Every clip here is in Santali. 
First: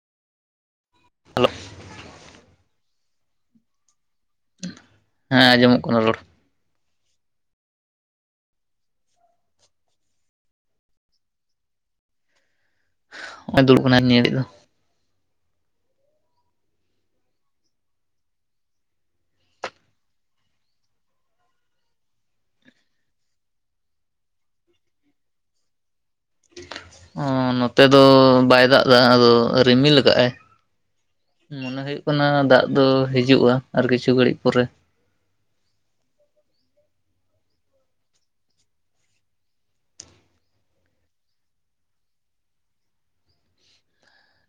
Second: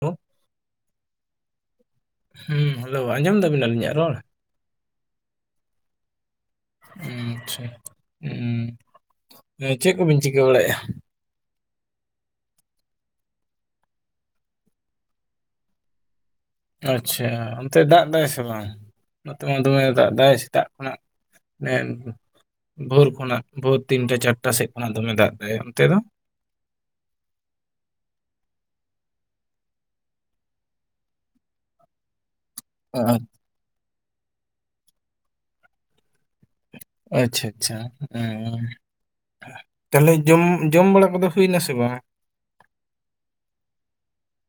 ᱦᱮᱞᱳ ᱦᱩᱸ ᱦᱮᱞᱳ ᱟᱸᱡᱚᱢ ᱫᱟᱵᱤᱱ ᱟᱞᱤᱧᱟᱜ ᱨᱚᱲ ᱦᱮᱸ ᱟᱸᱡᱚᱢᱚᱜ ᱠᱟᱱᱟ ᱨᱚᱲ ᱟᱪᱪᱷᱟ ᱦᱩᱸ ᱪᱮᱫ ᱠᱚᱵᱤᱱ ᱪᱤᱠᱟᱹ ᱵᱟᱲᱟᱭᱮᱜᱼᱟ ᱦᱚᱸᱜ-ᱚᱭ ᱫᱩᱲᱩᱰ ᱟᱠᱟᱱᱟ ᱱᱤᱭᱟ ᱫᱷᱟᱨᱤᱪ ᱫᱚ ᱟᱪᱪᱷᱟ ᱚᱱᱛᱮ ᱫᱟᱜ ᱮᱫᱟᱭ ᱥᱮ ᱵᱟᱝ ᱱᱚᱛᱮ ᱢᱟ ᱫᱚᱢᱮᱜ ᱫᱟᱜ ᱮᱫᱟᱭ ᱥᱮᱛᱟᱜ ᱠᱷᱚᱱᱟᱜ ᱵᱷᱳᱨ ᱠᱷᱚᱱᱟᱜ ᱵᱷᱳᱨ ᱛᱤᱱᱴᱟ ᱪᱟᱨᱴᱟ ᱥᱮᱫ ᱠᱷᱚᱱᱟᱜ ᱫᱚᱢᱮ ᱫᱟᱜ ᱫᱟᱲᱟ ᱚᱱᱛᱮ ᱫᱚ ᱚ, ᱱᱚᱛᱮ ᱫᱚ ᱵᱟᱭ ᱫᱟᱜ ᱮᱫᱟ ᱟᱫᱚ ᱨᱤᱢᱤᱞ ᱠᱟᱜ-ᱟᱭ ᱢᱚᱱᱮ ᱦᱩᱭᱩᱜ ᱠᱟᱱᱟ ᱫᱟᱜ ᱫᱚ ᱟ- ᱦᱤᱡᱩᱜᱼᱟ ᱟᱨ ᱠᱤᱪᱷᱩ ᱜᱷᱟᱹᱲᱤᱡ ᱯᱚᱨᱮ ᱟᱪᱪᱷᱟ ᱟᱪᱪᱷᱟ ᱚᱸᱻ ᱛᱟᱦᱚᱞᱮ ᱡᱚᱢ ᱡᱚᱢ ᱵᱟᱲᱟ ᱠᱚᱫᱚ ᱦᱩᱭ ᱮᱱᱟ ᱥᱮ ᱵᱟᱝ?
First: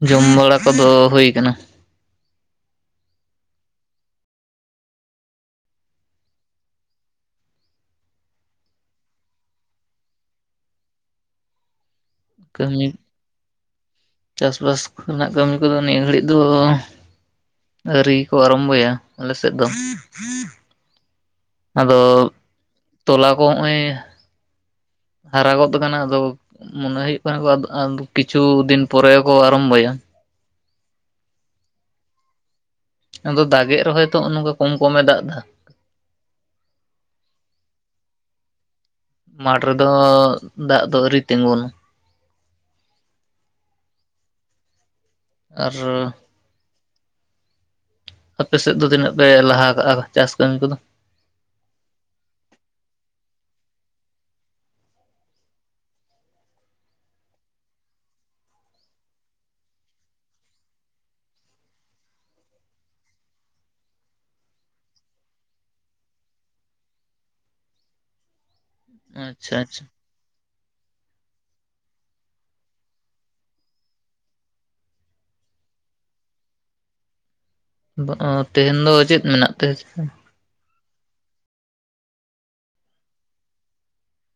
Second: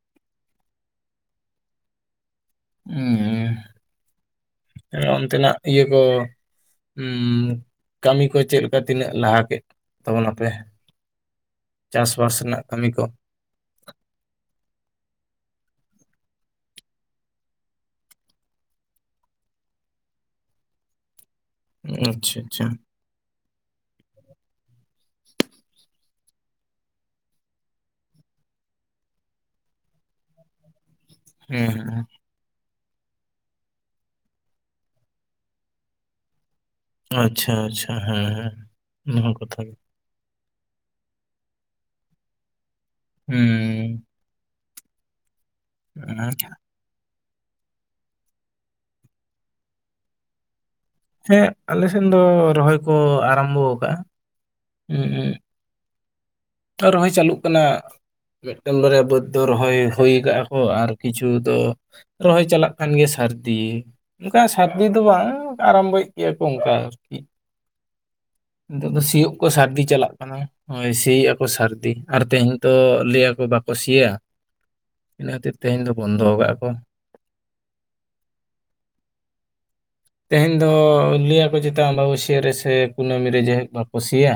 ᱡᱚᱢ ᱵᱟᱲᱟ ᱠᱚᱫᱚ ᱦᱩᱭ ᱠᱟᱱᱟ ᱩᱸᱻ ᱚᱱᱛᱮᱱᱟᱜ ᱤᱭᱟᱹ ᱠᱚ ᱦᱩᱸᱻ ᱠᱟᱹᱢᱤ ᱠᱚ ᱪᱮᱫ ᱞᱮᱠᱟ ᱛᱤᱱᱟᱹᱜ ᱞᱟᱦᱟ ᱠᱮᱫ ᱛᱟᱵᱚᱱᱟᱯᱮ ᱪᱟᱥᱵᱟᱥ ᱨᱮᱱᱟᱜ ᱠᱟᱹᱢᱤ ᱠᱚ ᱪᱟᱥᱵᱟᱥ [unintelligible] ᱨᱮᱱᱟᱜ ᱠᱟᱹᱢᱤ ᱠᱚᱫᱚ ᱱᱤᱭᱟᱹ ᱜᱷᱟᱹᱲᱤᱡ ᱫᱚ ᱟᱹᱨᱤ ᱠᱚ ᱟᱨᱟᱢᱵᱷᱚᱭᱟ ᱟᱞᱮ ᱥᱮᱫ ᱫᱚ ᱟᱫᱚ ᱟᱪᱪᱷᱟ ᱟᱪᱪᱷᱟ ᱛᱚᱞᱟ ᱠᱚ ᱦᱚᱜ-ᱚᱭ ᱦᱟᱨᱟ ᱜᱚᱫ ᱟᱠᱟᱱᱟ ᱟᱫᱚ ᱢᱚᱱᱮ ᱦᱩᱭᱩᱜ ᱠᱟᱱᱟ ᱠᱤᱪᱷᱩ ᱫᱤᱱ ᱯᱚᱨᱮ ᱠᱚ ᱟᱨᱟᱢᱵᱚᱭᱟ ᱦᱮᱸ ᱦᱮᱸ ᱟᱫᱚ ᱫᱟᱜᱮᱫ ᱨᱮᱦᱚᱭ ᱛᱚ ᱱᱝᱠᱟ ᱠᱚᱢ ᱠᱚᱢᱮ ᱫᱟᱜ ᱮᱫᱟ ᱟᱪᱷᱟ ᱟᱪᱷᱟ ᱦᱮᱸ ᱦᱮᱸ ᱚᱱᱟ ᱦᱚᱸ ᱠᱟᱛᱷᱟ ᱢᱟᱴᱷ ᱜᱮ᱾ ᱨᱮᱫᱚ ᱫᱟᱜ ᱫᱚ ᱟᱹᱣᱨᱤ ᱛᱤᱸᱜᱩᱱᱟ ᱦᱩᱸ ᱟᱨ ᱟᱯᱮ ᱥᱮᱫ ᱫᱚ ᱛᱤᱱᱟᱹᱜ ᱯᱮ ᱞᱟᱦᱟ ᱠᱟᱜ-ᱟ ᱪᱟᱥ ᱠᱟᱹᱢᱤ ᱠᱚᱫᱚ ᱦᱮᱸ ᱟᱞᱮᱥᱱ ᱫᱚ ᱨᱚᱦᱚᱭ ᱠᱚ ᱟᱨᱟᱢᱵᱚ ᱟᱠᱟᱫᱟ ᱨᱮᱦᱚᱭ ᱪᱟᱹᱞᱩᱜ ᱠᱟᱱᱟ ᱢᱤᱫᱴᱮᱱ ᱵᱟᱨᱭᱟ ᱵᱟᱹᱫᱽ ᱫᱚ ᱨᱚᱦᱚᱭ ᱦᱩᱭ ᱟᱠᱟᱜ-ᱟ ᱠᱚ ᱟᱨ ᱠᱤᱪᱷᱩ ᱫᱚ ᱨᱚᱦᱚᱭ ᱪᱟᱞᱟᱜ ᱠᱟᱱ ᱜᱮᱭᱟ ᱥᱟᱹᱨᱫᱤ ᱚᱱᱠᱟ ᱥᱟᱨᱫᱤ ᱫᱚ ᱵᱟᱝ ᱟᱨᱟᱢᱵᱚᱭᱮᱫ ᱜᱮᱭᱟ ᱠᱚ ᱚᱱᱠᱟ ᱟᱨᱠᱤ ᱱᱤᱛᱚᱜ ᱫᱚ ᱥᱤᱭᱳᱜ ᱠᱚ ᱟᱪᱪᱷᱟ ᱥᱟᱹᱨᱫᱤ ᱟᱪᱪᱷᱟ ᱪᱟᱞᱟᱜ ᱠᱟᱱᱟ ᱱᱚᱭ ᱥᱤ ᱮᱫᱟ ᱠᱚ ᱥᱟᱹᱨᱫᱤ ᱟᱨ ᱛᱮᱦᱮᱧ ᱛᱚ ᱞᱟᱹᱭᱟᱚ ᱵᱟᱠᱚ ᱥᱤᱭᱟ ᱤᱱᱟᱹ ᱠᱷᱟᱹᱛᱤᱨ ᱛᱮᱦᱧ ᱫᱚ ᱵᱚᱱᱫᱚ ᱠᱟᱜ-ᱟ ᱠᱚ ᱛᱮᱦᱮᱧ ᱫᱚ ᱪᱮᱫ ᱢᱮᱱᱟᱜ ᱛᱮ? ᱛᱮᱦᱮᱧ ᱫᱚ ᱞᱟᱹᱭᱟᱠᱚ ᱪᱮᱛᱟᱱ ᱵᱟᱹᱵᱟ ᱵᱟᱥᱤᱭᱟ ᱨᱮ ᱥᱮ ᱠᱩᱱᱟᱹᱢᱤ ᱨᱮ ᱡᱮᱦ ᱵᱟᱠᱚ ᱥᱤᱭᱟ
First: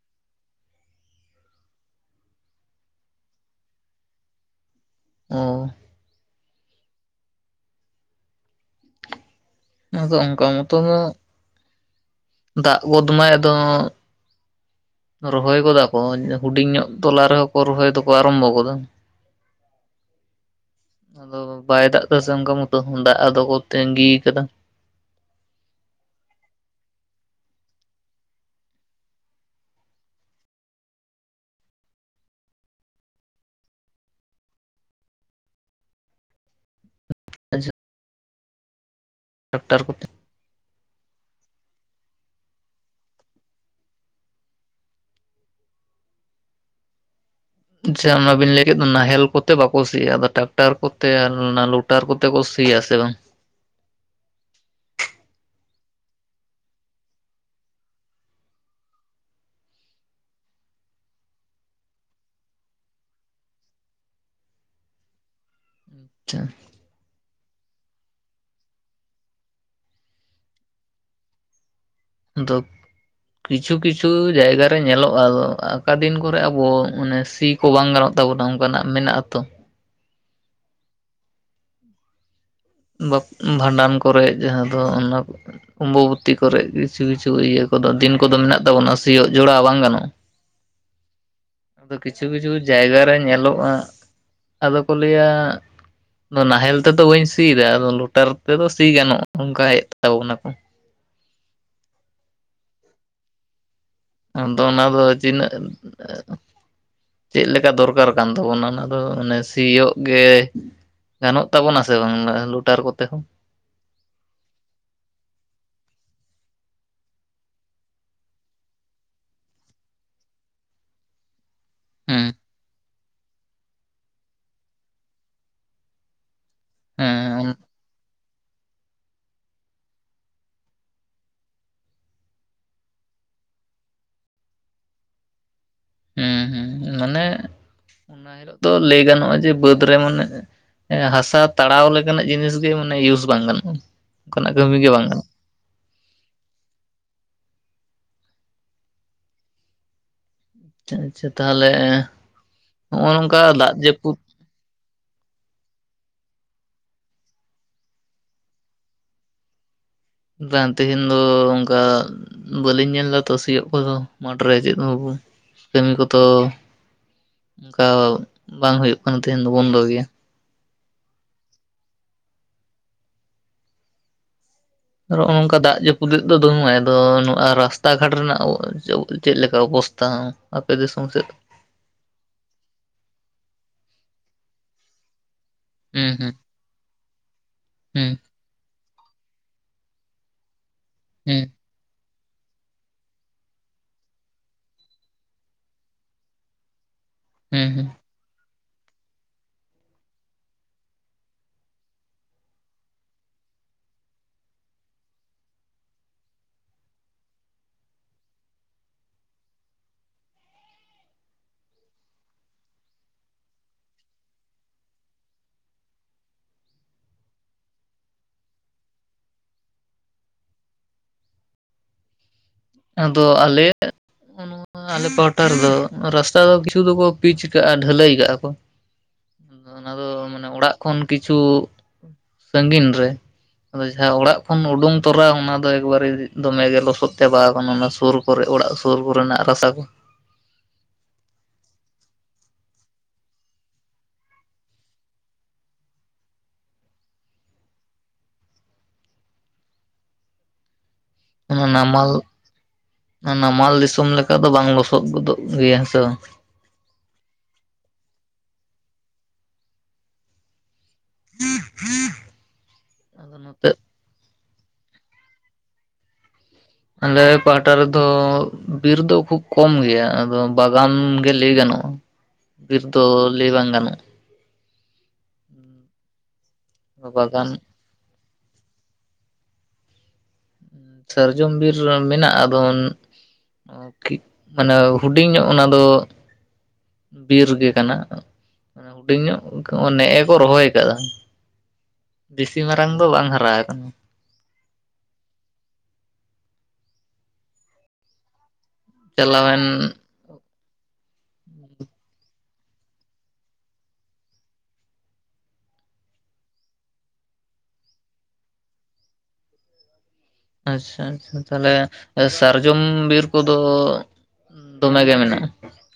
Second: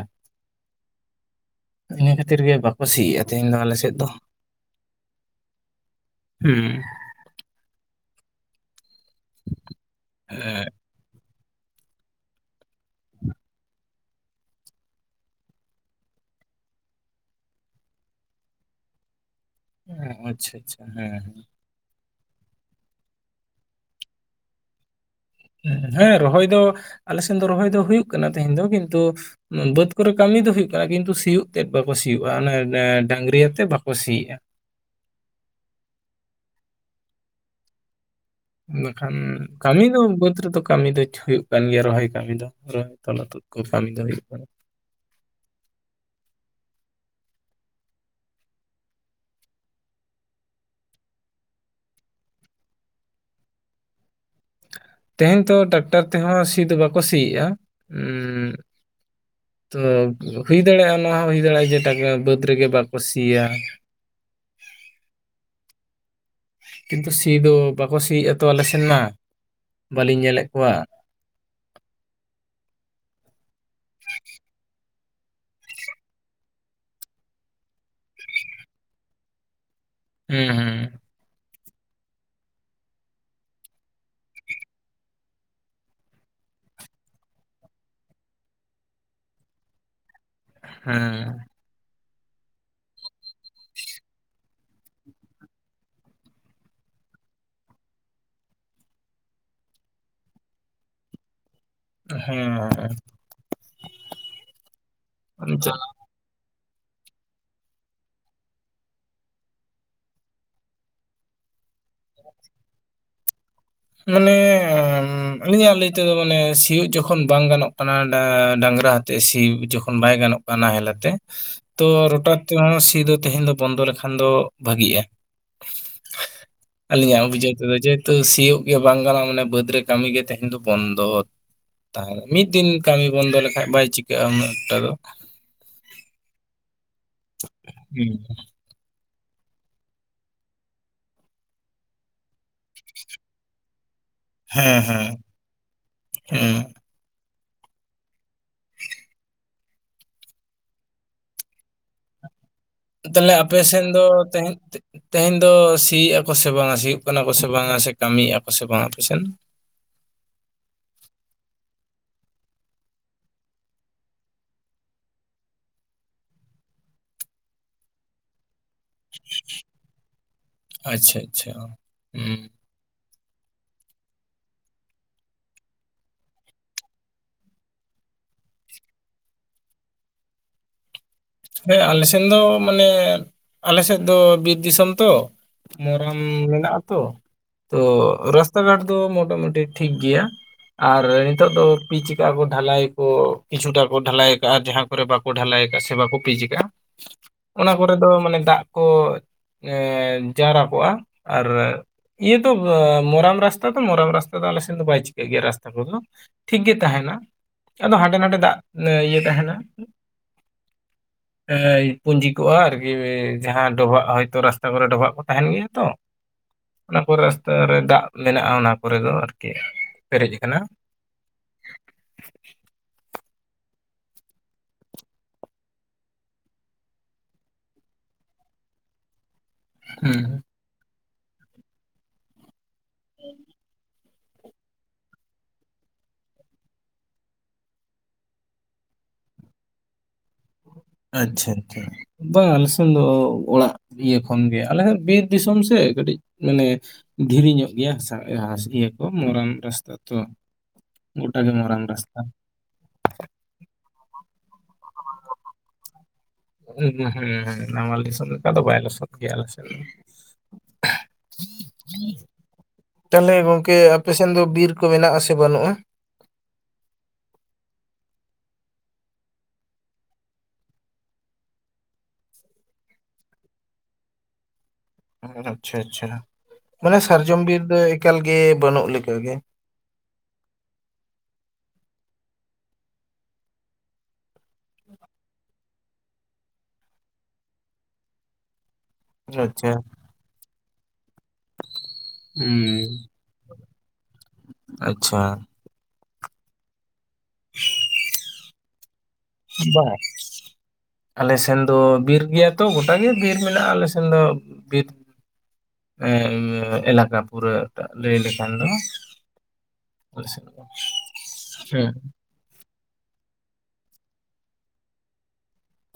ᱤᱱᱟᱹ ᱠᱷᱟᱹᱛᱤᱨ ᱜᱮ ᱵᱟᱠᱚ ᱥᱤᱭᱮᱫ-ᱟ ᱛᱮᱦᱤᱧ ᱫᱚ ᱟᱞᱮ ᱥᱮᱫ ᱫᱚ ᱚ ᱦᱩᱸ ᱟᱫᱚ ᱚᱱᱠᱟ ᱢᱚᱛ ᱫᱚ ᱫᱟᱜ ᱜᱚᱫᱢᱟᱭ ᱟᱫᱚ ᱨᱚᱦᱚᱭ ᱜᱚᱫᱟ ᱠᱚ ᱦᱩᱰᱤᱧ ᱧᱚᱜ ᱛᱚᱞᱟ ᱨᱮᱦᱚᱸ ᱠᱚ ᱨᱚᱦᱚᱭ ᱫᱚᱠᱚ ᱟᱨᱟᱢᱵᱷᱚ ᱜᱚᱫᱟ ᱚ ᱟᱪᱷᱟ ᱟᱪᱷᱟ ᱦᱮᱸ ᱟᱫᱚ ᱦᱮᱸ ᱵᱟᱭ ᱫᱟᱜ ᱮᱫᱟ ᱥᱮ ᱚᱱᱠᱟ ᱢᱛᱚ ᱦᱚᱸ ᱫᱟᱜ ᱟᱫᱚ ᱠᱚ ᱛᱟᱸᱜᱤ ᱠᱟᱫᱟ ᱦᱮᱸ ᱨᱚᱦᱚᱭ ᱫᱚ ᱟᱞᱮ ᱥᱮᱱ ᱫᱚ ᱨᱚᱦᱚᱭ ᱫᱚ ᱦᱩᱭᱩᱜ ᱠᱟᱱᱟ ᱛᱮᱦᱮᱧ ᱫᱚ ᱠᱤᱱᱛᱩ ᱵᱟᱹᱫᱽ ᱠᱚᱨᱮ ᱠᱟᱹᱢᱤ ᱫᱚ ᱦᱩᱭᱩᱜ ᱠᱟᱱᱟ ᱠᱤᱱᱛᱩ ᱥᱤᱭᱳᱜ ᱛᱮᱫ ᱵᱟᱠᱚ ᱥᱤᱭᱳᱜ-ᱟ ᱚᱱᱮ ᱰᱟᱝᱨᱤᱭᱟᱛᱮᱫ ᱵᱟᱠᱚ ᱥᱤᱭᱚᱜ-ᱟ ᱟ [unintelligible] ᱢᱮᱱᱠᱷᱟᱱ ᱠᱟᱹᱢᱤ ᱫᱚ ᱠᱚᱛᱮ ᱜᱤᱫᱽᱨᱟᱹ ᱫᱚ ᱠᱟᱹᱢᱤ ᱫᱚ ᱦᱩᱭᱩᱜ ᱠᱟᱱ ᱜᱮᱭᱟ ᱨᱚᱦᱚᱭ ᱠᱟᱹᱢᱤ ᱫᱚ ᱨᱚᱦᱚᱭ ᱛᱞᱟ ᱛᱳᱫᱠᱚ ᱠᱟᱹᱢᱤ ᱫᱚ ᱦᱩᱭᱩᱜ ᱠᱟᱱᱟ ᱪ ᱚᱱᱟᱵᱤᱱ ᱞᱟᱹᱭ ᱠᱮᱫ ᱫᱚ ᱱᱟᱦᱮᱞ ᱠᱚᱛᱮ ᱵᱟᱠᱚ ᱥᱤᱭᱟ ᱟᱫᱚ ᱴᱟᱠᱴᱟᱨ ᱠᱚᱛᱮ ᱟᱨ ᱚᱱᱟ ᱞᱳᱴᱟᱨ ᱠᱚᱛᱮ ᱠᱚ ᱥᱤᱭᱟ ᱥᱮ ᱵᱟᱝ ᱛᱮᱦᱮᱧ ᱛᱚ ᱴᱟᱠᱴᱟᱨ ᱛᱮᱦᱚᱸ ᱥᱤ ᱫᱚ ᱵᱟᱠᱚ ᱥᱤᱭᱮᱫ-ᱟ ᱛᱚ ᱦᱩᱭ ᱫᱟᱲᱮᱭᱟᱜᱼᱟ ᱚᱱᱟ ᱦᱚᱸ ᱦᱩᱭ ᱫᱟᱲᱮᱭᱟᱜᱼᱟ ᱡᱮ ᱵᱟᱹᱫᱽ ᱨᱮᱜᱮ ᱵᱟᱠᱚ ᱥᱤᱭᱟ᱾ [unintelligible] ᱠᱤᱱᱛᱩ ᱥᱤ ᱫᱚ ᱵᱟᱠᱚ ᱥᱤᱭᱮᱜᱼᱟ ᱛᱚ ᱟᱞᱮ ᱥᱮᱱ ᱢᱟ ᱵᱟᱹᱞᱤᱧ ᱧᱮᱞᱮᱜ ᱠᱚᱣᱟ ᱫᱚ ᱠᱤᱪᱷᱩ ᱠᱤᱪᱷᱩ ᱡᱟᱭᱜᱟ ᱨᱮ ᱧᱮᱞᱚᱜᱼᱟ ᱚᱠᱟ ᱫᱤᱱ ᱠᱚᱨᱮᱜ ᱟᱵᱚ ᱢᱟᱱᱮ ᱥᱤ ᱠᱚ ᱵᱟᱝ ᱜᱟᱱᱚᱜ ᱛᱟᱵᱚᱱᱟ ᱚᱱᱠᱟᱱᱼᱟᱜ ᱢᱮᱱᱟᱜ ᱟ ᱛᱚ ᱦᱮᱸ ᱦᱩᱸ ᱵᱷᱟᱸᱰᱟᱱ ᱠᱚᱨᱮᱫ ᱡᱟᱦᱟᱸ ᱫᱚ ᱚᱱᱟ ᱟᱢᱵᱚᱵᱛᱤ ᱠᱚᱨᱮᱫ ᱠᱤᱪᱷᱩ ᱠᱤᱪᱷᱩ ᱤᱭᱟᱹ ᱠᱚᱫᱚ ᱫᱤᱱ ᱠᱚᱫᱚ ᱢᱮᱱᱟᱜ ᱛᱟᱵᱚᱱᱟ ᱥᱤᱭᱳᱜ ᱡᱚᱲᱟᱣ ᱵᱟᱝ ᱜᱟᱱᱚᱜ ᱦᱩᱸ ᱟᱫᱚ ᱠᱤᱪᱷᱩ ᱠᱤᱪᱷᱩ ᱡᱟᱭᱜᱟ ᱨᱮ ᱧᱮᱞᱚᱜ-ᱟ ᱟᱫᱚ ᱠᱚ ᱞᱟᱹᱭᱟ ᱱᱟᱦᱮᱞ ᱛᱮᱫᱚ ᱵᱟᱹᱧ ᱥᱟ ᱟᱫᱚ ᱞᱳᱴᱟᱨ ᱛᱮᱫᱚ ᱥᱤ ᱜᱟᱱᱚᱜ-ᱟ ᱚᱱᱠᱟ ᱦᱮᱡ ᱛᱟᱵᱚᱱᱟ ᱠᱚ ᱦᱮᱸ ᱟᱫᱚ ᱚᱱᱟ ᱫᱚ ᱛᱤᱱᱟᱹᱜ [inaudible] ᱪᱮᱫᱮ ᱞᱮᱠᱟ ᱫᱚᱨᱠᱟᱨ ᱠᱟᱱ ᱛᱟᱵᱚᱱᱟ ᱚᱱᱟ ᱫᱚ ᱢᱟᱱᱮ ᱥᱤᱭᱚᱜ ᱜᱮ ᱜᱟᱱᱚᱜ ᱛᱟᱵᱚᱱᱟ ᱥᱮ ᱵᱟᱝ ᱞᱩᱴᱟᱨ ᱠᱚᱛᱮ ᱦᱚᱸ ᱢᱟᱱᱮ ᱟᱹᱞᱤᱧᱟᱜ ᱞᱟᱹᱭᱛᱮᱫᱚ ᱢᱟᱱᱮ ᱥᱤᱭᱳᱜ ᱡᱚᱠᱷᱚᱱ ᱵᱟᱝ ᱜᱟᱱᱚᱜ ᱠᱟᱱᱟ ᱰᱟᱝᱨᱟ ᱟᱛᱮᱫ ᱥᱤᱭ ᱡᱚᱠᱷᱚᱱ ᱵᱟᱭ ᱜᱟᱱᱚᱜ ᱠᱟᱱᱟ ᱱᱟᱦᱮᱞ ᱟᱛᱮ ᱛᱚ ᱦᱩᱸ ᱨᱩᱴᱟᱨ ᱛᱮᱦᱚᱸ ᱥᱤ ᱫᱚ ᱛᱮᱦᱮᱧ ᱫᱚ ᱵᱚᱱᱫᱚ ᱞᱮᱠᱷᱟᱱ ᱫᱚ ᱵᱷᱟᱹᱜᱤᱜᱼᱟ [inaudible] ᱟᱞᱮᱭᱟᱜ ᱦᱮᱸ ᱡᱮᱦᱚᱛᱩᱭ ᱥᱤᱭᱩᱜ ᱤᱭᱟᱹ ᱵᱟᱝ ᱜᱟᱱᱚᱜᱼᱟ ᱢᱟᱱᱮ ᱵᱟᱹᱫᱽ ᱨᱮ ᱠᱟᱹᱢᱤ ᱜᱮ ᱛᱮᱦᱮᱧ ᱫᱚ ᱵᱚᱱᱫᱚ ᱛᱟᱦᱮᱸᱱᱟ ᱢᱤᱫ ᱫᱤᱱ ᱠᱟᱹᱢᱤ ᱵᱚᱱᱫᱚ ᱞᱮᱠᱷᱟᱡ ᱵᱟᱭ ᱪᱤᱠᱟᱹᱜᱼᱟ ᱩᱱᱟᱹᱜ ᱮᱠᱴᱟ ᱫᱚ ᱦᱮᱸ ᱦᱮᱸ ᱢᱟᱱᱮ ᱦᱩᱸ ᱚᱱᱟ ᱦᱤᱞᱳᱜ ᱫᱚ ᱞᱟᱹᱭ ᱜᱟᱱᱚᱜᱼᱟ ᱡᱮ ᱵᱟᱹᱫᱽ ᱨᱮ ᱢᱟᱱᱮ ᱦᱟᱥᱟ ᱛᱟᱲᱟᱣ ᱞᱮᱠᱟᱱᱼᱟᱜ ᱡᱤᱱᱤᱥ ᱜᱮ ᱢᱟᱱᱮ ᱤᱭᱩᱥ ᱵᱟᱝ ᱜᱟᱱᱚᱜᱼᱟ ᱚᱱᱠᱟᱱᱟᱜ ᱠᱟᱹᱢᱤ ᱦᱮᱸ ᱜᱮ ᱵᱟᱝ ᱦᱮᱸ ᱜᱟᱱᱚᱜᱼᱟ ᱦᱮᱸ᱾ ᱟᱪᱪᱷᱟ ᱟᱪᱪᱷᱟ, ᱛᱟᱦᱚᱞᱮ ᱱᱚᱜᱼᱚ ᱛᱟᱞᱦᱮ ᱱᱚᱝᱠᱟ ᱟᱯᱮ ᱫᱟᱜ ᱥᱮᱱ ᱫᱚ ᱡᱟᱹᱯᱩᱫ ᱛᱮᱦᱮᱧ ᱛᱮᱦᱮᱧ ᱫᱚ ᱥᱤᱭᱮᱜᱼᱟ ᱠᱚ ᱥᱮ ᱵᱟᱝᱟ ᱥᱤᱭᱩᱜ ᱠᱟᱱᱟ ᱠᱚ ᱥᱮ ᱵᱟᱝᱟ ᱥᱮ ᱠᱟᱹᱢᱤᱭᱮᱜᱼᱟ ᱠᱚ ᱥᱮ ᱵᱟᱝ ᱟᱯᱮ ᱥᱮᱱ ᱵᱟᱝ ᱛᱮᱦᱤᱧ ᱫᱚ ᱚᱱᱠᱟ ᱵᱟᱹᱞᱤᱧ ᱧᱮᱞ ᱫᱟ ᱛᱚ ᱥᱤᱭᱳᱜ ᱠᱚᱫᱚ ᱢᱟᱴᱷᱨᱮ ᱪᱮᱫ ᱵᱟᱠᱚ ᱠᱟᱹᱢᱤ ᱠᱚᱛᱚ ᱚᱱᱠᱟ ᱵᱟᱝ ᱦᱩᱭᱩᱜ ᱠᱟᱱᱟ ᱛᱮᱦᱧ ᱫᱚ ᱵᱚᱱᱫᱚ ᱜᱮᱭᱟ᱾ ᱟᱪᱪᱷᱟ ᱟᱪᱪᱷᱟ, ᱦᱩᱸ ᱟᱨ ᱱᱚᱜᱼᱚ ᱱᱚᱝᱠᱟ ᱫᱟᱜ ᱡᱟᱹᱯᱩᱫ ᱮᱫ ᱫᱚ ᱫᱚᱢᱮ ᱟᱫᱚ ᱱᱚᱣᱟ ᱨᱟᱥᱛᱟ ᱜᱷᱟᱴ ᱨᱮᱱᱟᱜ ᱪᱮᱫ ᱞᱮᱠᱟ ᱚᱵᱚᱥᱛᱟ ᱟᱯᱮ ᱫᱤᱥᱚᱢ ᱥᱮᱜ ᱦᱮᱸ ᱟᱞᱮ ᱥᱮᱱ ᱫᱚ ᱢᱟᱱᱮ ᱟᱞᱮ ᱥᱮᱫ ᱫᱚ ᱵᱤᱨ ᱫᱤᱥᱚᱢ ᱛᱚ ᱦᱩᱸ ᱢᱚᱨᱟᱢ ᱦᱩᱸ ᱢᱮᱱᱟᱜ ᱟ ᱛᱚ ᱛᱚ ᱦᱩᱸ ᱨᱟᱥᱛᱟ ᱜᱷᱟᱴ ᱫᱚ ᱫᱚ ᱢᱚᱴᱟ ᱢᱩᱴᱤ ᱴᱷᱤᱠ ᱜᱮᱭᱟ ᱟᱨ ᱦᱩᱸ ᱱᱤᱛᱚᱜ ᱫᱚ ᱯᱤᱪ ᱰᱷᱟᱞᱟᱭ ᱠᱚ ᱠᱤᱪᱷᱩᱴᱟ ᱠᱚ ᱰᱷᱟᱞᱟᱭ ᱠᱟᱜᱼᱟ ᱟᱨ ᱡᱟᱦᱟᱸ ᱠᱚᱨᱮ ᱵᱟᱠᱚ ᱰᱷᱟᱞᱟᱭ ᱟᱠᱟᱜᱼᱟ ᱥᱮ ᱵᱟᱠᱚ ᱯᱤᱪ ᱠᱟᱜᱼᱟ ᱦᱮᱸ ᱚᱱᱟ ᱦᱮᱸ ᱠᱚᱨᱮ ᱫᱚ ᱢᱟᱱᱮ ᱫᱟᱜ ᱠᱚ ᱡᱟᱣᱨᱟ ᱠᱚᱜᱼᱟ ᱟᱨ ᱤᱭᱟᱹ ᱫᱚ ᱢᱚᱨᱟᱢ ᱨᱟᱥᱛᱟ ᱛᱚ ᱢᱚᱨᱟᱢ ᱨᱟᱥᱛᱟ ᱫᱚ ᱟᱞᱮ ᱥᱮᱱ ᱫᱚ ᱵᱟᱭ ᱪᱤᱠᱟᱹᱜ ᱜᱮᱭᱟ ᱨᱟᱥᱛᱟ ᱠᱚᱫᱚ ᱴᱷᱤᱠᱜ ᱜᱮ ᱛᱟᱦᱮᱸᱱᱟ ᱟᱫᱚ ᱦᱟᱸᱰᱮ ᱱᱟᱰᱮ ᱫᱟᱜ ᱢᱟᱱᱮ ᱤᱭᱟᱹ ᱛᱟᱦᱮᱸᱱᱟ᱾ ᱮᱸ ᱯᱩᱸᱡᱤ ᱠᱚᱜᱼᱟ ᱟᱨᱠᱤ ᱡᱟᱦᱟᱸ ᱰᱚᱵᱷᱟᱜ ᱦᱚᱭᱛᱳ ᱨᱟᱥᱛᱟ ᱠᱚᱨᱮ ᱰᱚᱵᱷᱟᱜ ᱠᱚ ᱛᱟᱦᱮᱸᱱ ᱜᱮᱭᱟ ᱛᱚ᱾ ᱚᱱᱟ ᱠᱚ ᱨᱟᱥᱛᱟ ᱨᱮ ᱫᱟᱜ ᱢᱮᱱᱟᱜᱼᱟ ᱚᱱᱟ ᱠᱚᱨᱮ ᱫᱚ ᱟᱨᱠᱤ ᱯᱮᱨᱮᱡ ᱠᱟᱱᱟ ᱟᱫᱚ ᱟᱞᱮ ᱱᱚᱣᱟ ᱟᱞᱮ ᱯᱟᱦᱴᱟ ᱨᱮᱫᱚ ᱨᱟᱥᱛᱟ ᱫᱚ ᱠᱤᱪᱷᱩ ᱫᱚᱠᱚ ᱯᱤᱪ ᱠᱟᱜᱼᱟ ᱰᱷᱟᱹᱞᱟᱹᱭ ᱠᱟᱜᱼᱟ ᱠᱚ ᱚᱱᱟ ᱫᱚ ᱦᱩᱸ ᱢᱟᱱᱮ ᱚᱲᱟᱜ ᱠᱷᱚᱱ ᱠᱤᱪᱷᱩ ᱥᱟᱹᱜᱤᱧ ᱨᱮ ᱡᱟᱦᱟᱸ ᱚᱲᱟᱜ ᱠᱷᱚᱱ ᱩᱰᱩᱝ ᱛᱚᱨᱟ ᱚᱱᱟ ᱫᱚ ᱮᱠᱵᱟᱨᱮ ᱫᱚᱢᱮ ᱜᱮ ᱞᱚᱥᱚᱫ ᱪᱟᱵᱟ ᱚᱱᱟ ᱥᱩᱨ ᱠᱚᱨᱮᱜ ᱚᱲᱟᱜ ᱥᱩᱨ ᱠᱚ ᱨᱮᱱᱟᱜ ᱨᱟᱥᱟ ᱠᱚ ᱟᱪᱪᱷᱟ ᱟᱪᱪᱷᱟ ᱵᱟᱝ ᱟᱞᱮ ᱥᱮᱱ ᱫᱚ ᱚᱲᱟᱜ ᱤᱭᱟᱹ ᱠᱷᱚᱱ ᱜᱮ ᱟᱞᱮ ᱫᱚ ᱵᱤᱨ ᱫᱤᱥᱚᱢ ᱥᱮ ᱠᱟᱹᱴᱤᱡ ᱢᱟᱱᱮ ᱫᱷᱤᱨᱤ ᱧᱚᱜ ᱜᱮᱭᱟ ᱦᱟᱥ ᱤᱭᱟᱹ ᱠᱚ ᱢᱚᱨᱟᱢ ᱨᱟᱥᱛᱟ ᱛᱚ ᱜᱚᱴᱟ ᱜᱮ ᱢᱚᱨᱟᱢ ᱱᱟᱢᱟᱞ ᱨᱟᱥᱛᱟ ᱱᱟᱢᱟᱞ ᱫᱤᱥᱚᱢ ᱞᱮᱠᱟ ᱫᱚ ᱵᱟᱝ ᱞᱚᱥᱚᱫ ᱛᱳᱫ ᱜᱚᱫᱚᱜ ᱜᱮᱭᱟ ᱦᱮ ᱥᱮ ᱵᱟᱝ ᱦᱩᱸ ᱱᱟᱢᱟᱞ ᱫᱤᱥᱚᱢ ᱞᱮᱠᱟ ᱠᱟᱫᱚ ᱵᱟᱭ ᱞᱚᱥᱚᱫ ᱜᱮᱭᱟ ᱟᱞᱮᱥᱮᱫ ᱫᱚ ᱾ ᱛᱟᱞᱦᱮ ᱟᱫᱚ ᱱᱚᱛᱮ ᱜᱚᱝᱠᱮ ᱟᱯᱮ ᱥᱮᱱ ᱫᱚ ᱵᱤᱨ ᱠᱚ ᱢᱮᱱᱟᱜ ᱟ ᱥᱮ ᱵᱟᱹᱱᱩᱜᱼᱟ? ᱟᱞᱮ ᱯᱟᱦᱴᱟ ᱨᱮᱫᱚ ᱵᱤᱨ ᱫᱚ ᱠᱷᱩᱵ ᱠᱚᱢ ᱜᱮᱭᱟ ᱟᱫᱚ ᱵᱟᱜᱟᱱ ᱜᱮ ᱞᱟᱹᱭ ᱜᱟᱱᱚᱜᱼᱟ ᱵᱤᱨ ᱫᱚ ᱞᱟᱹᱭ ᱵᱟᱝ ᱜᱟᱱᱚᱜᱼᱟ ᱟᱪᱪᱷᱟ ᱟᱪᱪᱷᱟ ᱢᱟᱱᱮ ᱥᱟᱨᱡᱚᱢ ᱵᱟᱜᱟᱱ ᱵᱤᱨ ᱫᱚ ᱮᱠᱟᱞ ᱜᱮ ᱵᱟᱹᱱᱩᱜ ᱞᱮᱠᱟ ᱜᱮ ᱥᱟᱨᱡᱚᱢ ᱵᱤᱨ ᱢᱮᱱᱟᱜᱼᱟ ᱟᱫᱚ [unintelligible] ᱢᱟᱱᱮ ᱦᱩᱰᱤᱧ ᱧᱚᱜ ᱚᱱᱟ ᱫᱚ, ᱵᱤᱨ ᱜᱮ ᱠᱟᱱᱟ ᱦᱩᱰᱤᱧ ᱟᱪᱪᱷᱟ ᱧᱚᱜ ᱱᱮᱜ ᱮ ᱠᱚ ᱨᱚᱦᱚᱭ ᱠᱟᱫᱟ᱾ ᱵᱤᱥᱤ ᱢᱟᱨᱟᱝ ᱦᱩᱸ ᱫᱚ ᱵᱟᱝ ᱦᱟᱨᱟ ᱟᱠᱟᱱᱟ ᱟᱪᱪᱷᱟ [inaudible] ᱪᱟᱞᱟᱣᱮᱱ ᱵᱟ ᱟᱞᱮ ᱥᱮᱱ ᱫᱚ ᱵᱤᱨ ᱜᱮᱭᱟ ᱛᱚ ᱜᱚᱴᱟ ᱜᱮ ᱵᱤᱨ ᱢᱮᱱᱟᱜ-ᱟ ᱾ ᱟᱞᱮ ᱥᱮᱱ ᱫᱚ ᱵᱤᱨ ᱮ ᱮᱞᱟᱠᱟ ᱯᱩᱨᱟᱹ ᱴᱟᱜ ᱞᱮ ᱞᱮᱠᱷᱟᱱ ᱫᱚ ᱟᱞᱮ ᱥᱮᱫ ᱫᱚ ᱟᱪᱪᱷᱟ ᱟᱪᱪᱷᱟ ᱛᱟᱦᱚᱞᱮ ᱦᱮᱸ ᱥᱟᱨᱡᱚᱢ ᱵᱤᱨ ᱠᱚᱫᱚ ᱫᱚᱢᱮ ᱜᱮ ᱢᱮᱱᱟᱜ-ᱟ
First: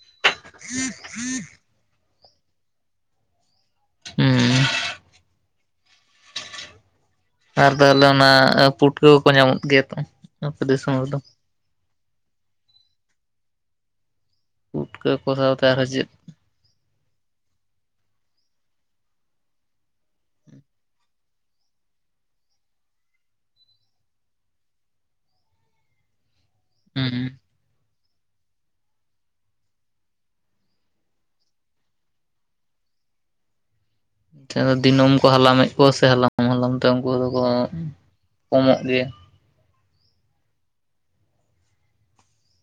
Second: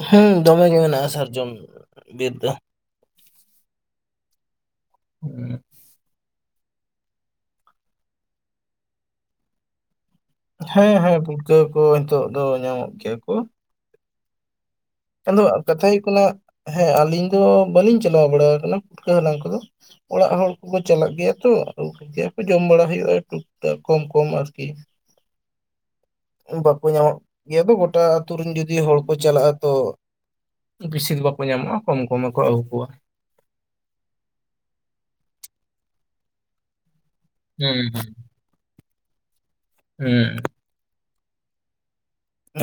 ᱦᱩᱸ ᱫᱚᱢᱮ ᱜᱮ ᱢᱮᱱᱟᱜ-ᱟ ᱥᱟᱨᱡᱚᱢ ᱵᱤᱨ ᱫᱚ ᱦᱩᱸ [inaudible] ᱟᱨ ᱛᱟᱦᱚᱞᱮ ᱚᱱᱟ ᱯᱩᱴᱠᱟᱹ ᱠᱚᱠᱚ ᱧᱟᱢᱚᱜ ᱜᱮᱭᱟ ᱛᱚ ᱟᱯᱮ ᱦᱮᱸ ᱫᱤᱥᱚᱢ ᱦᱮᱸ ᱨᱮᱫᱚ ᱯᱩᱴᱠᱟᱹ ᱠᱚ ᱱᱤᱛᱚᱜ ᱫᱚ ᱧᱟᱢᱚᱜ ᱜᱮᱭᱟ ᱠᱚ ᱯᱩᱴᱠᱟᱹ ᱠᱚ ᱥᱟᱶᱛᱮ [unintelligible] ᱟᱨᱦᱚᱸ ᱠᱟᱛᱷᱟ ᱦᱩᱭᱩᱜ ᱪᱮᱫ ᱠᱟᱱᱟ ᱦᱮᱸ ᱟᱹᱞᱤᱧ ᱫᱚ ᱵᱟᱹᱞᱤᱧ ᱪᱟᱞᱟᱣ ᱵᱟᱲᱟ ᱠᱟᱱᱟ ᱯᱷᱩᱴᱠᱟᱹ ᱦᱟᱞᱟᱝ ᱠᱚᱫᱚ ᱾ ᱚᱲᱟᱜ ᱦᱚᱸ ᱩᱱᱠᱩ ᱠᱚ ᱪᱟᱞᱟᱜ ᱜᱮᱭᱟ ᱛᱚ [unintelligible] ᱡᱚᱢ ᱵᱟᱲᱟ ᱦᱩᱭᱩᱜ-ᱟ ᱴᱩᱠ ᱴᱟᱠᱟ ᱠᱚᱢ ᱠᱚᱢ ᱟᱨᱠᱤ ᱵᱟᱠᱚ ᱧᱟᱢᱚᱜ ᱜᱮᱭᱟ ᱜᱚᱴᱟ ᱟᱛᱩ ᱨᱮᱱ ᱡᱩᱫᱤ ᱦᱚᱲᱠᱚ ᱪᱟᱞᱟᱜ-ᱟ ᱛᱚ ᱵᱮᱥᱤ ᱫᱚ ᱵᱟᱠᱚ ᱧᱟᱢᱚᱜ-ᱟ ᱠᱚᱢ ᱠᱚᱢ ᱜᱮᱠᱚ ᱟᱹᱜᱩ ᱠᱚᱣᱟ ᱤᱧ ᱴᱷᱮᱱ ᱫᱚ ᱫᱤᱱᱟᱹᱢ ᱠᱚ ᱦᱟᱞᱟᱢᱮᱫ ᱠᱚᱣᱟ ᱥᱮ ᱦᱟᱞᱟᱝ ᱦᱟᱞᱟᱝ ᱛᱮ ᱩᱱᱠᱩ ᱫᱚᱠᱚ ᱦᱩᱸ ᱦᱩᱸ ᱠᱚᱢᱚᱜ ᱜᱮᱭᱟ ᱦᱩᱸ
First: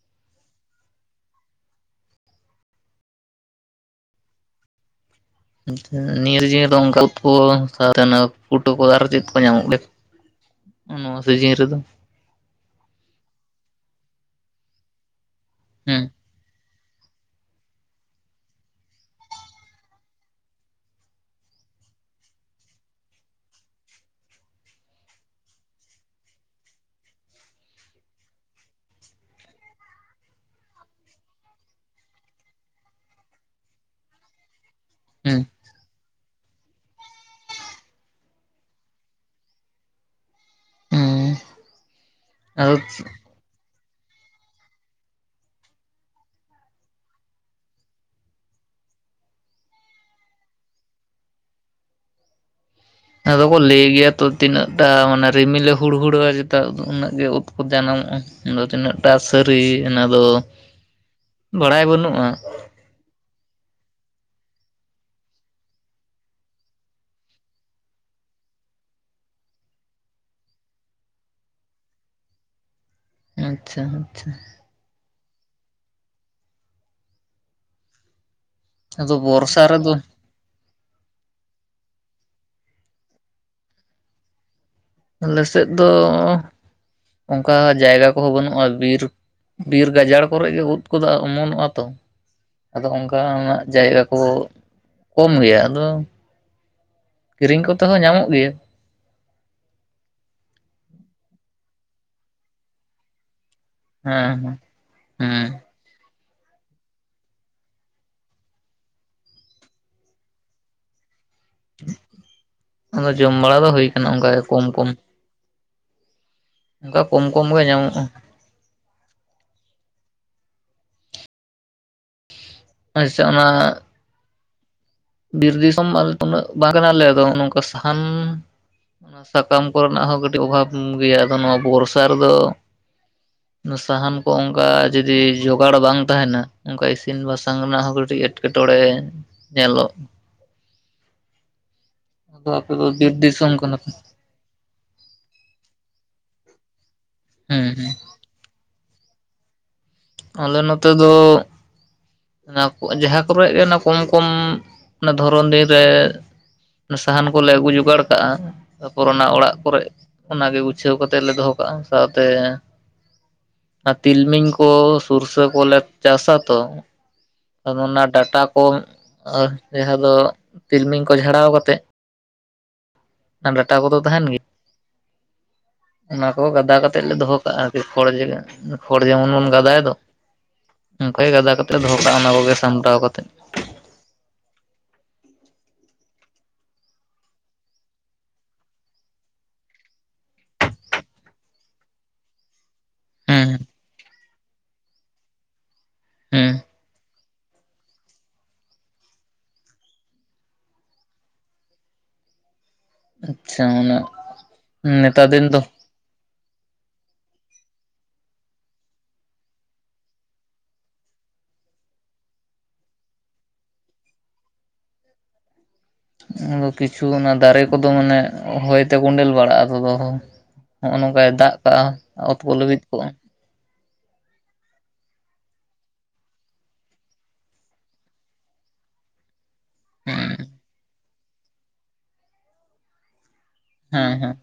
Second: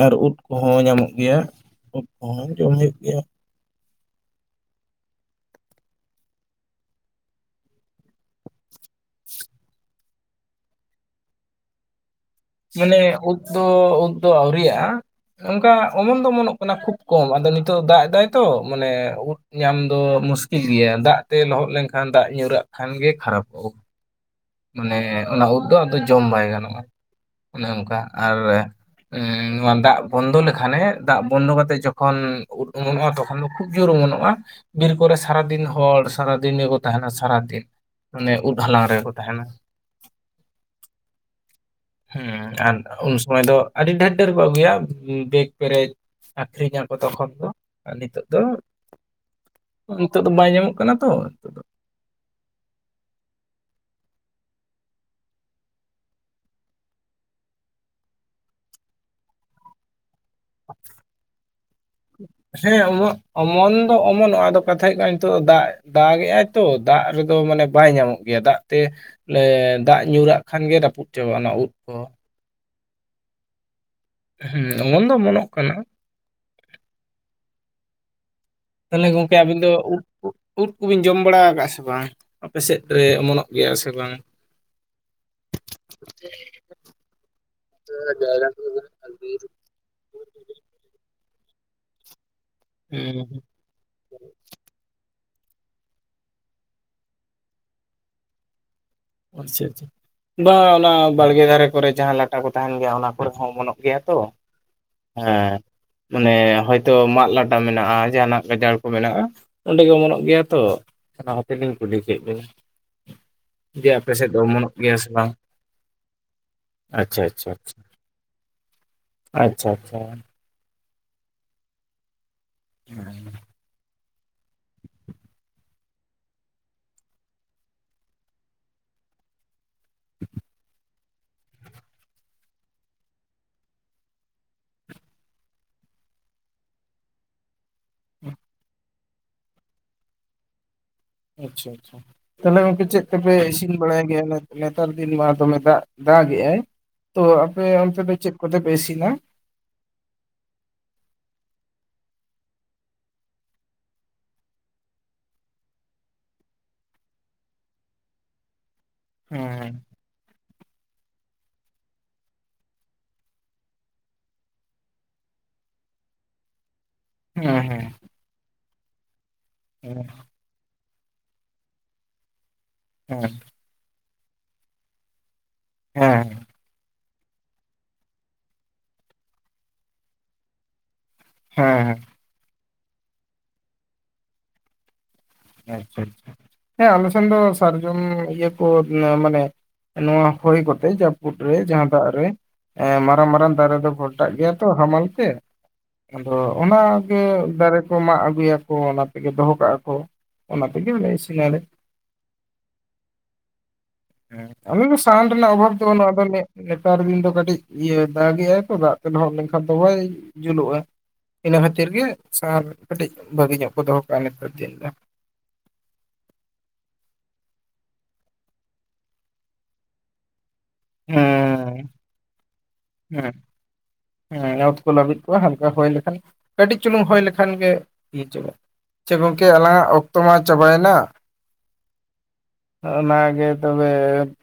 ᱟᱨ ᱩᱫ ᱠᱚᱦᱚᱸ ᱧᱟᱢᱚᱜ ᱜᱮᱭᱟ ᱩᱫ ᱠᱚᱦᱚᱸ ᱡᱚᱢ ᱦᱩᱭᱩᱜ ᱜᱮᱭᱟ, ᱱᱤᱭᱟᱹ ᱥᱤᱡᱤᱱ ᱨᱮᱫᱚᱱ ᱚᱱᱠᱟ ᱩᱫ ᱥᱟᱣᱛᱮ [unintelligible] ᱟᱨ ᱪᱮᱫ ᱠᱚ ᱧᱟᱢᱚᱜ ᱜᱮᱭᱟ ᱦᱚᱜ ᱱᱚᱣᱟ ᱥᱤᱡᱤᱱ ᱨᱮᱫᱚ ᱢᱟᱱᱮ ᱳᱫ ᱫᱚ ᱳᱫ ᱫᱚ ᱟᱹᱣᱨᱤᱭᱟᱜ-ᱟ ᱚᱱᱠᱟ ᱦᱩᱸ ᱚᱢᱚᱱ ᱫᱚ ᱚᱢᱚᱱᱚᱜ ᱚᱱᱟ ᱠᱷᱩᱵ ᱠᱚᱢ ᱟᱫᱚ ᱱᱤᱛᱚᱜ ᱫᱟᱜ ᱮᱫᱟᱭ ᱛᱚ, ᱢᱟᱱᱮ ᱩᱫ ᱧᱟᱢ ᱫᱚ ᱢᱩᱥᱠᱤᱞ ᱜᱮᱭᱟ ᱫᱟᱜ ᱛᱮ ᱞᱚᱦᱚᱫ ᱞᱮᱱᱠᱷᱟᱱ ᱫᱟᱜ ᱧᱩᱨᱟᱜ ᱠᱷᱟᱱ ᱜᱮ ᱠᱷᱟᱨᱟᱯᱚᱜ ᱢᱟᱱᱮ ᱚᱱᱟ ᱩᱫ ᱫᱚ ᱟᱫᱚ ᱡᱚᱢ ᱵᱟᱭ ᱜᱟᱱᱚᱜᱼᱟ ᱾ ᱚᱱᱮ ᱚᱱᱠᱟ ᱟᱨ ᱮᱸ ᱱᱚᱣᱟ ᱫᱟᱜ ᱵᱚᱱᱫᱚ ᱞᱮᱠᱷᱟᱱᱮ ᱫᱟᱜ ᱵᱚᱱᱫᱚ ᱠᱟᱛᱮᱜ ᱡᱚᱠᱷᱚᱱ ᱩᱫ ᱚᱢᱚᱱᱚᱜ-ᱟ ᱛᱚᱠᱷᱚᱱ ᱫᱚ ᱠᱷᱩᱵ ᱡᱳᱨ ᱚᱢᱚᱱᱚᱜ-ᱟ ᱵᱤᱨ ᱠᱚᱨᱮ ᱦᱩᱸ ᱥᱟᱨᱟᱫᱤᱱ ᱦᱚᱲ, ᱥᱟᱨᱟᱫᱤᱱ ᱜᱮᱠᱚ ᱛᱟᱦᱮᱱᱟ, ᱥᱟᱨᱟᱫᱤᱱ ᱢᱟᱱᱮ ᱩᱫ ᱦᱟᱞᱟᱝ ᱨᱮ ᱛᱟᱦᱮᱱᱟ ᱦᱩᱸ ᱦᱩᱸ ᱟᱨ ᱟᱫᱚ ᱩᱱᱥ ᱚᱠᱚᱭ ᱫᱚ ᱟᱹᱰᱤ ᱰᱷᱮᱨ ᱰᱷᱮᱨ ᱠᱚ ᱟᱹᱜᱩᱭᱟ ᱵᱮᱜᱽ ᱯᱮᱨᱮᱡ ᱟᱠᱷᱨᱤᱧᱟᱠᱚ ᱛᱚᱠᱷᱚᱱ ᱫᱚ ᱟᱨ ᱱᱤᱛᱚᱜ ᱫᱚ ᱱᱤᱛᱚᱜ ᱫᱚ ᱵᱟᱭ ᱧᱟᱢᱚᱜ ᱠᱟᱱᱟ ᱛᱚ ᱟᱫᱚ ᱠᱚ ᱞᱟᱹᱭ ᱜᱮᱭᱟ ᱛᱚ ᱛᱤᱱᱟᱹᱜ ᱴᱟ ᱢᱟᱱᱮ ᱨᱤᱢᱤᱞᱮ ᱦᱩᱲᱦᱩᱲᱟᱹᱣᱟ ᱪᱮᱛᱟ ᱩᱱᱟᱹᱜ ᱜᱮ ᱩᱫ ᱠᱚ ᱡᱟᱱᱟᱢᱚᱜ-ᱟ᱾ ᱟᱫᱚ ᱛᱤᱱᱟᱹᱜᱴᱟ ᱥᱟᱹᱨᱤ ᱚᱱᱟ ᱫᱚ ᱵᱟᱲᱟᱭ ᱵᱟᱹᱱᱩᱜ-ᱟ, ᱦᱮᱸ ᱚᱢᱚ ᱚᱢᱚᱱ ᱫᱚ ᱚᱢᱚᱱᱚᱜ-ᱟ ᱟᱫᱚ ᱠᱟᱛᱷᱟ ᱦᱩᱭᱩᱜ ᱠᱟᱱᱟ ᱱᱤᱛᱚᱜ ᱫᱚ ᱫᱟᱜ ᱫᱟᱜ ᱮᱫᱟᱭ ᱛᱚ ᱫᱟᱜ ᱨᱮᱫᱚ ᱢᱟᱱᱮ ᱵᱟᱭ ᱧᱟᱢᱚᱜ ᱜᱮᱭᱟ ᱫᱟᱜ ᱛᱮ ᱮ ᱫᱟᱜ ᱧᱩᱨᱟᱜ ᱠᱷᱟᱱ ᱜᱮ ᱨᱟᱹᱯᱩᱫ ᱪᱟᱵᱟᱜᱼᱟ ᱚᱱᱟ ᱩᱫ ᱠᱚ ᱾ ᱟᱪᱪᱷᱟ ᱟᱪᱪᱷᱟ ᱦᱮᱸ ᱚᱢᱚᱱ ᱫᱚ ᱚᱢᱚᱱᱚᱜ ᱠᱟᱱᱟ ᱛᱟᱦᱚᱞᱮ ᱟᱫᱚ ᱜᱚᱝᱠᱮ ᱟᱵᱤᱱ ᱵᱚᱨᱥᱟ ᱫᱚ ᱨᱮᱫᱚ ᱩᱫ ᱠᱩ ᱩᱫ ᱠᱚᱵᱤᱱ ᱡᱚᱢ ᱵᱟᱲᱟ ᱟᱠᱟᱫᱜᱮᱭᱟ ᱥᱮ ᱵᱟᱝ, ᱟᱯᱮ ᱥᱮᱫ ᱨᱮ ᱚᱢᱚᱱᱚᱜ ᱜᱮᱭᱟ ᱥᱮ ᱵᱟᱝ ᱟᱞᱮ ᱥᱮᱫ ᱫᱚ, ᱚᱝᱠᱟ ᱡᱟᱭᱜᱟ ᱠᱚᱦᱚᱸ ᱵᱟᱹᱱᱩᱜᱼᱟ ᱵᱤᱨ ᱵᱤᱨ ᱜᱟᱡᱟᱲ ᱠᱚᱨᱮ ᱜᱮ ᱩᱫ ᱠᱚᱫᱚ ᱚᱢᱚᱱᱚᱜᱼᱟ ᱛᱚ ᱟᱫᱚ ᱦᱩᱸ ᱚᱱᱠᱟᱱᱟᱜ ᱡᱟᱭᱜᱟ ᱠᱚᱦᱚᱸ ᱠᱚᱢ ᱜᱮᱭᱟ ᱟᱫᱚ ᱠᱤᱨᱤᱧ ᱠᱚᱛᱮ ᱦᱚᱸ ᱧᱟᱢᱚᱜ ᱜᱮᱭᱟ ᱾ ᱟᱪᱷᱟ ᱪᱟ ᱵᱟ ᱚᱱᱟ ᱵᱟᱲᱜᱮ ᱫᱷᱟᱨᱮ ᱠᱚᱨᱮ ᱡᱟᱦᱟᱸ ᱞᱟᱴᱟ ᱠᱚ ᱛᱟᱦᱮᱱ ᱜᱮᱭᱟ ᱚᱱᱟ ᱠᱚᱨᱮ ᱦᱚᱸ ᱚᱢᱚᱱᱚᱜ ᱜᱮᱭᱟ ᱛᱚ ᱦᱮᱸ ᱦᱮᱸ ᱢᱟᱱᱮ ᱦᱚᱭᱛᱚ ᱢᱟᱫ ᱞᱟᱴᱟ ᱢᱮᱱᱟᱜ-ᱟ ᱡᱟᱦᱟᱸᱱᱟᱜ ᱜᱟᱡᱟᱲ ᱠᱚ ᱢᱮᱱᱟᱜ-ᱟ ᱟᱹᱰᱤᱜᱮ ᱚᱢᱚᱱᱚᱜ ᱜᱮᱭᱟ ᱛᱚ ᱚᱱᱟ ᱠᱷᱟ. ᱛᱤᱨ ᱜᱤᱧ ᱠᱩᱞᱤ ᱠᱮᱫ ᱢᱮᱭᱟ ᱟᱫᱚ ᱡᱚᱢ ᱵᱟᱲᱟ ᱫᱚ ᱦᱩᱭ ᱠᱟᱱᱟ ᱚᱱᱠᱟᱜᱮ ᱠᱚᱢ ᱚᱢᱚᱱᱚᱜ ᱠᱚᱢ ᱜᱮᱭᱟ ᱥᱮ ᱵᱟᱝ ᱚᱱᱠᱟ ᱟᱪᱪᱷᱟ ᱠᱚᱢ ᱠᱚᱢ ᱟᱪᱪᱷᱟ ᱜᱮ ᱟᱪᱪᱷᱟ ᱧᱟᱢᱚᱜᱼᱟ ᱟᱪᱪᱷᱟ ᱟᱪᱪᱷᱟ ᱟᱪᱷᱟ ᱚᱱᱟ ᱵᱤᱨ ᱫᱤᱥᱚᱢ ᱟᱞᱮ ᱩᱱᱟᱹᱜ ᱵᱟᱝ ᱠᱟᱱᱟᱞᱮ ᱟᱫᱚ ᱚᱱ ᱚᱝᱠᱟ ᱥᱟᱦᱟᱱ ᱚᱱᱟ ᱥᱟ ᱥᱟᱠᱟᱢ ᱠᱚᱨᱮᱱᱟᱜ ᱦᱚᱸ ᱠᱟᱹᱴᱤᱡ ᱚᱵᱷᱟᱵᱽ ᱜᱮᱭᱟ ᱟᱫᱚ ᱱᱚᱣᱟ ᱵᱷᱚᱨᱥᱟ ᱨᱮᱫᱚ ᱥᱟᱦᱟᱱ ᱠᱚ ᱚᱝᱠᱟ ᱡᱩᱫᱤ ᱡᱚᱜᱟᱲ ᱵᱟᱝ ᱛᱟᱦᱮᱱᱟ᱾ ᱚᱝᱠᱟ ᱤᱥᱤᱱ ᱵᱟᱥᱟᱝ ᱨᱮᱱᱟᱜ ᱦᱚᱸ ᱠᱟᱹᱴᱤᱡ ᱮᱴᱠᱮᱴᱚᱬᱮ ᱧᱮᱞᱚᱜ ᱟᱪᱷᱟ ᱟᱪᱷᱟ ᱟᱫᱚ ᱛᱟᱦᱚᱞᱮ ᱟᱯᱮ ᱜᱚᱝᱠᱮ ᱫᱚ ᱪᱮᱫ ᱵᱤᱨ ᱛᱮᱯᱮ ᱫᱤᱥᱚᱢ ᱤᱥᱤᱱ ᱠᱟᱱᱟ ᱯᱮ ᱵᱟᱲᱟᱭ ᱜᱮᱭᱟ ᱮᱢᱱᱮ ᱱᱮᱛᱟᱨ ᱫᱤᱱ ᱢᱟ ᱫᱚᱢᱮ ᱫᱟᱜ ᱫᱟᱜᱮᱼᱟᱭ ᱛᱚ ᱟᱯᱮ ᱦᱮᱸ ᱦᱮᱸ ᱚᱱᱛᱮ ᱫᱚ ᱪᱮᱫ ᱠᱚᱛᱮᱯᱮ ᱤᱥᱤᱱᱟ ᱟᱞᱮ ᱱᱚᱛᱮ ᱫᱚ ᱚᱱᱟ ᱠᱩ ᱡᱟᱦᱟᱸ ᱠᱚᱨᱮ ᱜᱮ ᱚᱱᱟ ᱠᱚᱢ ᱠᱚᱢ ᱚᱱᱟ ᱫᱷᱚᱨᱚᱱ ᱫᱤᱱ ᱨᱮ ᱥᱟᱦᱟᱱ ᱠᱚᱞᱮ ᱟᱹᱜᱩ ᱡᱚᱜᱟᱲ ᱠᱟᱜᱼᱟ ᱛᱟᱯᱚᱨ ᱚᱱᱟ ᱚᱲᱟᱜ ᱦᱮᱸ ᱠᱚᱨᱮ ᱚᱱᱟ ᱜᱮ ᱜᱩᱪᱷᱟᱹᱣ ᱠᱟᱛ, ᱛᱮ ᱞᱮ ᱫᱚᱦᱚ ᱠᱟᱜᱼᱟ, ᱥᱟᱣᱛᱮ ᱟᱨ ᱛᱤᱞᱢᱤᱧ ᱠᱚ ᱥᱩᱨᱥᱟᱹ ᱠᱚᱞᱮ ᱪᱟᱥᱟ ᱛᱚ᱾ ᱦᱮᱸ ᱟᱫᱚ ᱦᱮᱸ ᱚᱱᱟ ᱰᱟᱴᱟ ᱠᱚ ᱟ ᱡᱟᱦᱟᱸ ᱦᱮᱸ ᱫᱚ ᱛᱤᱞᱢᱤᱧ ᱠᱚ ᱡᱷᱟᱲᱟᱣ ᱠᱟᱛᱮᱜ [unintelligible] ᱚᱱᱟ ᱰᱟᱴᱟ ᱠᱚᱫᱚ ᱛᱟᱦᱮᱱ ᱜᱮ ᱚᱱᱟ ᱦᱮᱸ ᱠᱚᱫᱚ ᱜᱟᱫᱟ ᱠᱟᱛᱮ ᱠᱟᱛᱮᱫ ᱞᱮ ᱫᱚᱦᱚ ᱠᱟᱜᱼᱟ ᱟᱨᱠᱤ ᱠᱷᱚᱲ ᱡᱮ ᱠᱷᱚᱲ ᱡᱮᱢᱚᱱ ᱵᱚᱱ ᱜᱟᱫᱟᱭ ᱫᱚ᱾ ᱚᱝᱠᱟ ᱜᱮ ᱜᱟᱫᱟ ᱠᱟᱛᱮ ᱦᱮᱸ ᱫᱚᱦᱚ ᱠᱟᱜᱼᱟ ᱚᱱᱟ ᱠᱚᱜᱮ ᱥᱟᱢᱴᱟᱣ ᱠᱟᱛᱮᱜ ᱟᱪᱪᱷᱟ ᱟᱪᱪᱷᱟ ᱦᱮᱸ ᱟᱞᱮ ᱥᱮᱱ ᱫᱚ ᱥᱟᱨᱡᱚᱢ ᱤᱭᱟᱹ ᱠᱚ ᱢᱟᱱᱮ ᱱᱚᱣᱟ ᱦᱚᱭ ᱠᱚᱛᱮ ᱡᱟᱹᱯᱩᱫ ᱨᱮ ᱡᱟᱦᱟᱸ ᱫᱟᱜ ᱨᱮ ᱦᱮᱸ ᱢᱟᱨᱟᱝ ᱢᱟᱨᱟᱝ ᱦᱩᱸ ᱫᱟᱨᱮ ᱫᱚ ᱜᱷᱚᱞᱴᱟᱜ ᱜᱮᱭᱟ ᱛᱚ ᱦᱟᱢᱟᱞ ᱛᱮ ᱟᱫᱚ ᱦᱩᱸ ᱚᱱᱟᱜᱮ ᱫᱟᱨᱮ ᱠᱚ ᱢᱟᱜᱽ ᱟᱹᱜᱩᱭᱟ ᱠᱚ ᱚᱱᱟ ᱛᱮᱜᱮ ᱫᱚᱦᱚ ᱠᱟᱜᱼᱟ ᱠᱚ ᱚᱱᱟ ᱛᱮᱜᱮ ᱞᱮ ᱤᱥᱤᱱᱟ ᱞᱮ᱾ ᱟᱪᱪᱷᱟ ᱚᱱᱟ ᱦᱮᱸ ᱟᱞᱮ ᱫᱚ ᱱᱮᱛᱟᱨ ᱥᱟᱦᱟᱱ ᱫᱤᱱ ᱨᱮᱱᱟᱜ ᱫᱚ ᱚᱵᱷᱟᱵᱽ ᱱᱚᱣᱟ ᱫᱚ ᱱᱮᱜ ᱱᱮᱛᱟᱨ ᱫᱤᱱ ᱫᱚ ᱠᱟᱹᱴᱤᱡ ᱤᱭᱟᱹ ᱫᱟᱜᱮᱼᱟᱭ ᱛᱚ ᱫᱟᱜ ᱛᱮ ᱞᱚᱦᱚᱜ ᱞᱮᱱᱠᱷᱟᱱ ᱫᱚ ᱵᱟᱭ ᱡᱩᱞᱩᱜᱼᱟ ᱤᱱᱟᱹ ᱠᱷᱟᱹᱛᱤᱨ ᱜᱮ ᱥᱟᱦᱟᱨ ᱠᱟᱹᱴᱤᱡ ᱵᱷᱟᱹᱜᱤ ᱧᱚᱜ ᱠᱚ ᱫᱚᱦᱚ ᱠᱟᱜᱼᱟ ᱱᱮᱛᱟᱨ ᱫᱤᱱ ᱫᱚ ᱟᱫᱚ ᱠᱤᱪᱷᱩ ᱚᱱᱟ ᱫᱟᱨᱮ ᱠᱚᱫᱚ ᱢᱟᱱᱮ ᱦᱚᱭᱛᱮ ᱠᱚᱸᱰᱮᱞ ᱵᱟᱲᱟᱜᱼᱟ ᱫᱚ ᱦᱚᱸᱜ ᱦᱮᱸ ᱱᱚᱝᱠᱟᱭ ᱫᱟᱜ ᱠᱟᱜᱼᱟ ᱦᱮᱸ ᱚᱛ ᱠᱚ ᱞᱟᱹᱵᱤᱫ ᱠᱚᱜ ᱦᱮᱸ ᱚᱛ ᱠᱚ ᱞᱟᱹᱵᱤᱫ ᱠᱚᱣᱟ ᱦᱟᱱᱠᱟ ᱦᱩᱭ ᱞᱮᱠᱷᱟᱱ ᱠᱟᱹᱴᱤᱡ ᱪᱩᱞᱩᱝ ᱦᱚᱭ ᱞᱮᱠᱷᱟᱱ ᱜᱮ ᱤᱪᱚᱜ ᱟᱪᱷᱟ ᱜᱚᱝᱠᱮ ᱟᱞᱟᱝᱟᱜ ᱚᱠᱛᱚ ᱢᱟ ᱦᱮᱸ ᱪᱟᱵᱟᱭᱱᱟ᱾ ᱳ ᱚᱱᱟᱜᱮ ᱛᱚᱵᱮ ᱦᱮᱸ ᱦᱮᱸ